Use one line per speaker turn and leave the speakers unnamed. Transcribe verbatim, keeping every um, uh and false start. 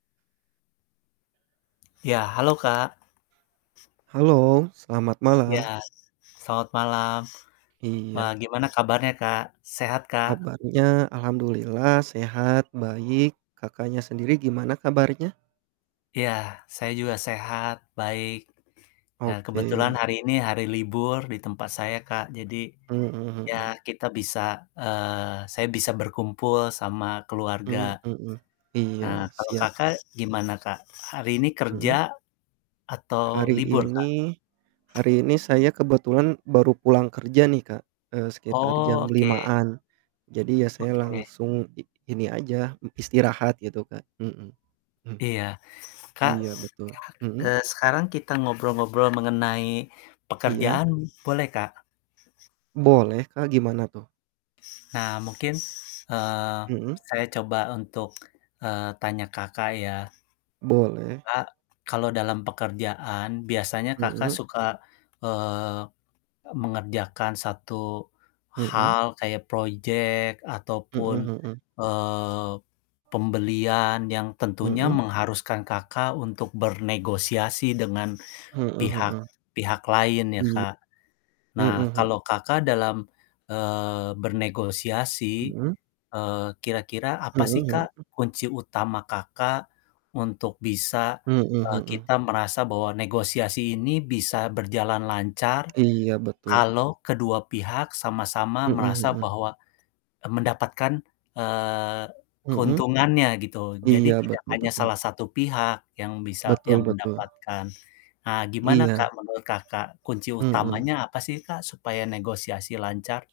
Ya, halo, Kak.
Halo, selamat malam.
Ya, selamat malam. Wah,
Iya.
gimana kabarnya Kak, sehat, Kak?
Kabarnya alhamdulillah sehat, baik. Kakaknya sendiri gimana kabarnya?
Ya saya juga sehat, baik, eee, kebetulan
Oke.
hari ini hari libur di tempat saya Kak, jadi
Mhm,
ya
hmm.
kita bisa eee, saya bisa berkumpul sama keluarga.
Mmm, hmm, iya
Eee, kalau
siap,
Kakak
Kak.
gimana Kak? Hari ini kerja
Hmm.
atau
Hari
libur Kak?
ini hari ini saya kebetulan baru pulang kerja nih Kak, eee, sekitar
Oh
jam
oke.
lima-an jadi ya saya
Oke.
langsung i ini aja istirahat gitu Kak, hmm
Iya. Kak,
Iya, betul, hmm?
eee, sekarang kita ngobrol-ngobrol mengenai
Iya.
pekerjaan boleh, Kak?
Boleh Kak gimana tuh?
Nah mungkin, eee,
Hmm.
saya coba untuk, eee, tanya Kakak ya.
Boleh.
Kak kalau dalam pekerjaan biasanya Kakak
Hmm.
suka, eee, mengerjakan satu
Hmm.
hal kayak project
Hmm
ataupun,
hmm.
eee, pembelian yang tentunya
Hmm.
mengharuskan Kakak untuk bernegosiasi dengan
Hmm
pihak
hmm.
pihak lain ya,
Iya,
Kak.
hmm
Nah
hmm.
kalau Kakak dalam, eee, bernegosiasi,
Hmm.
eee, kira-kira apa sih
Hmm
Kak
hmm.
kunci utama Kakak untuk bisa,
Hmm
eee,
hmm.
kita merasa bahwa negosiasi ini bisa berjalan lancar
Iya, betul.
kalau kedua pihak sama-sama
Hmm
merasa
hmm.
bahwa, e mendapatkan, eee,
Hmm.
keuntungannya gitu.
Iya,
Jadi tidak
betul
hanya
betul.
salah satu pihak yang bisa
Betul
yang
betul.
mendapatkan. Nah gimana
Iya.
Kak menurut Kakak kunci
Mhm.
utamanya apa sih Kak supaya negosiasi lancar?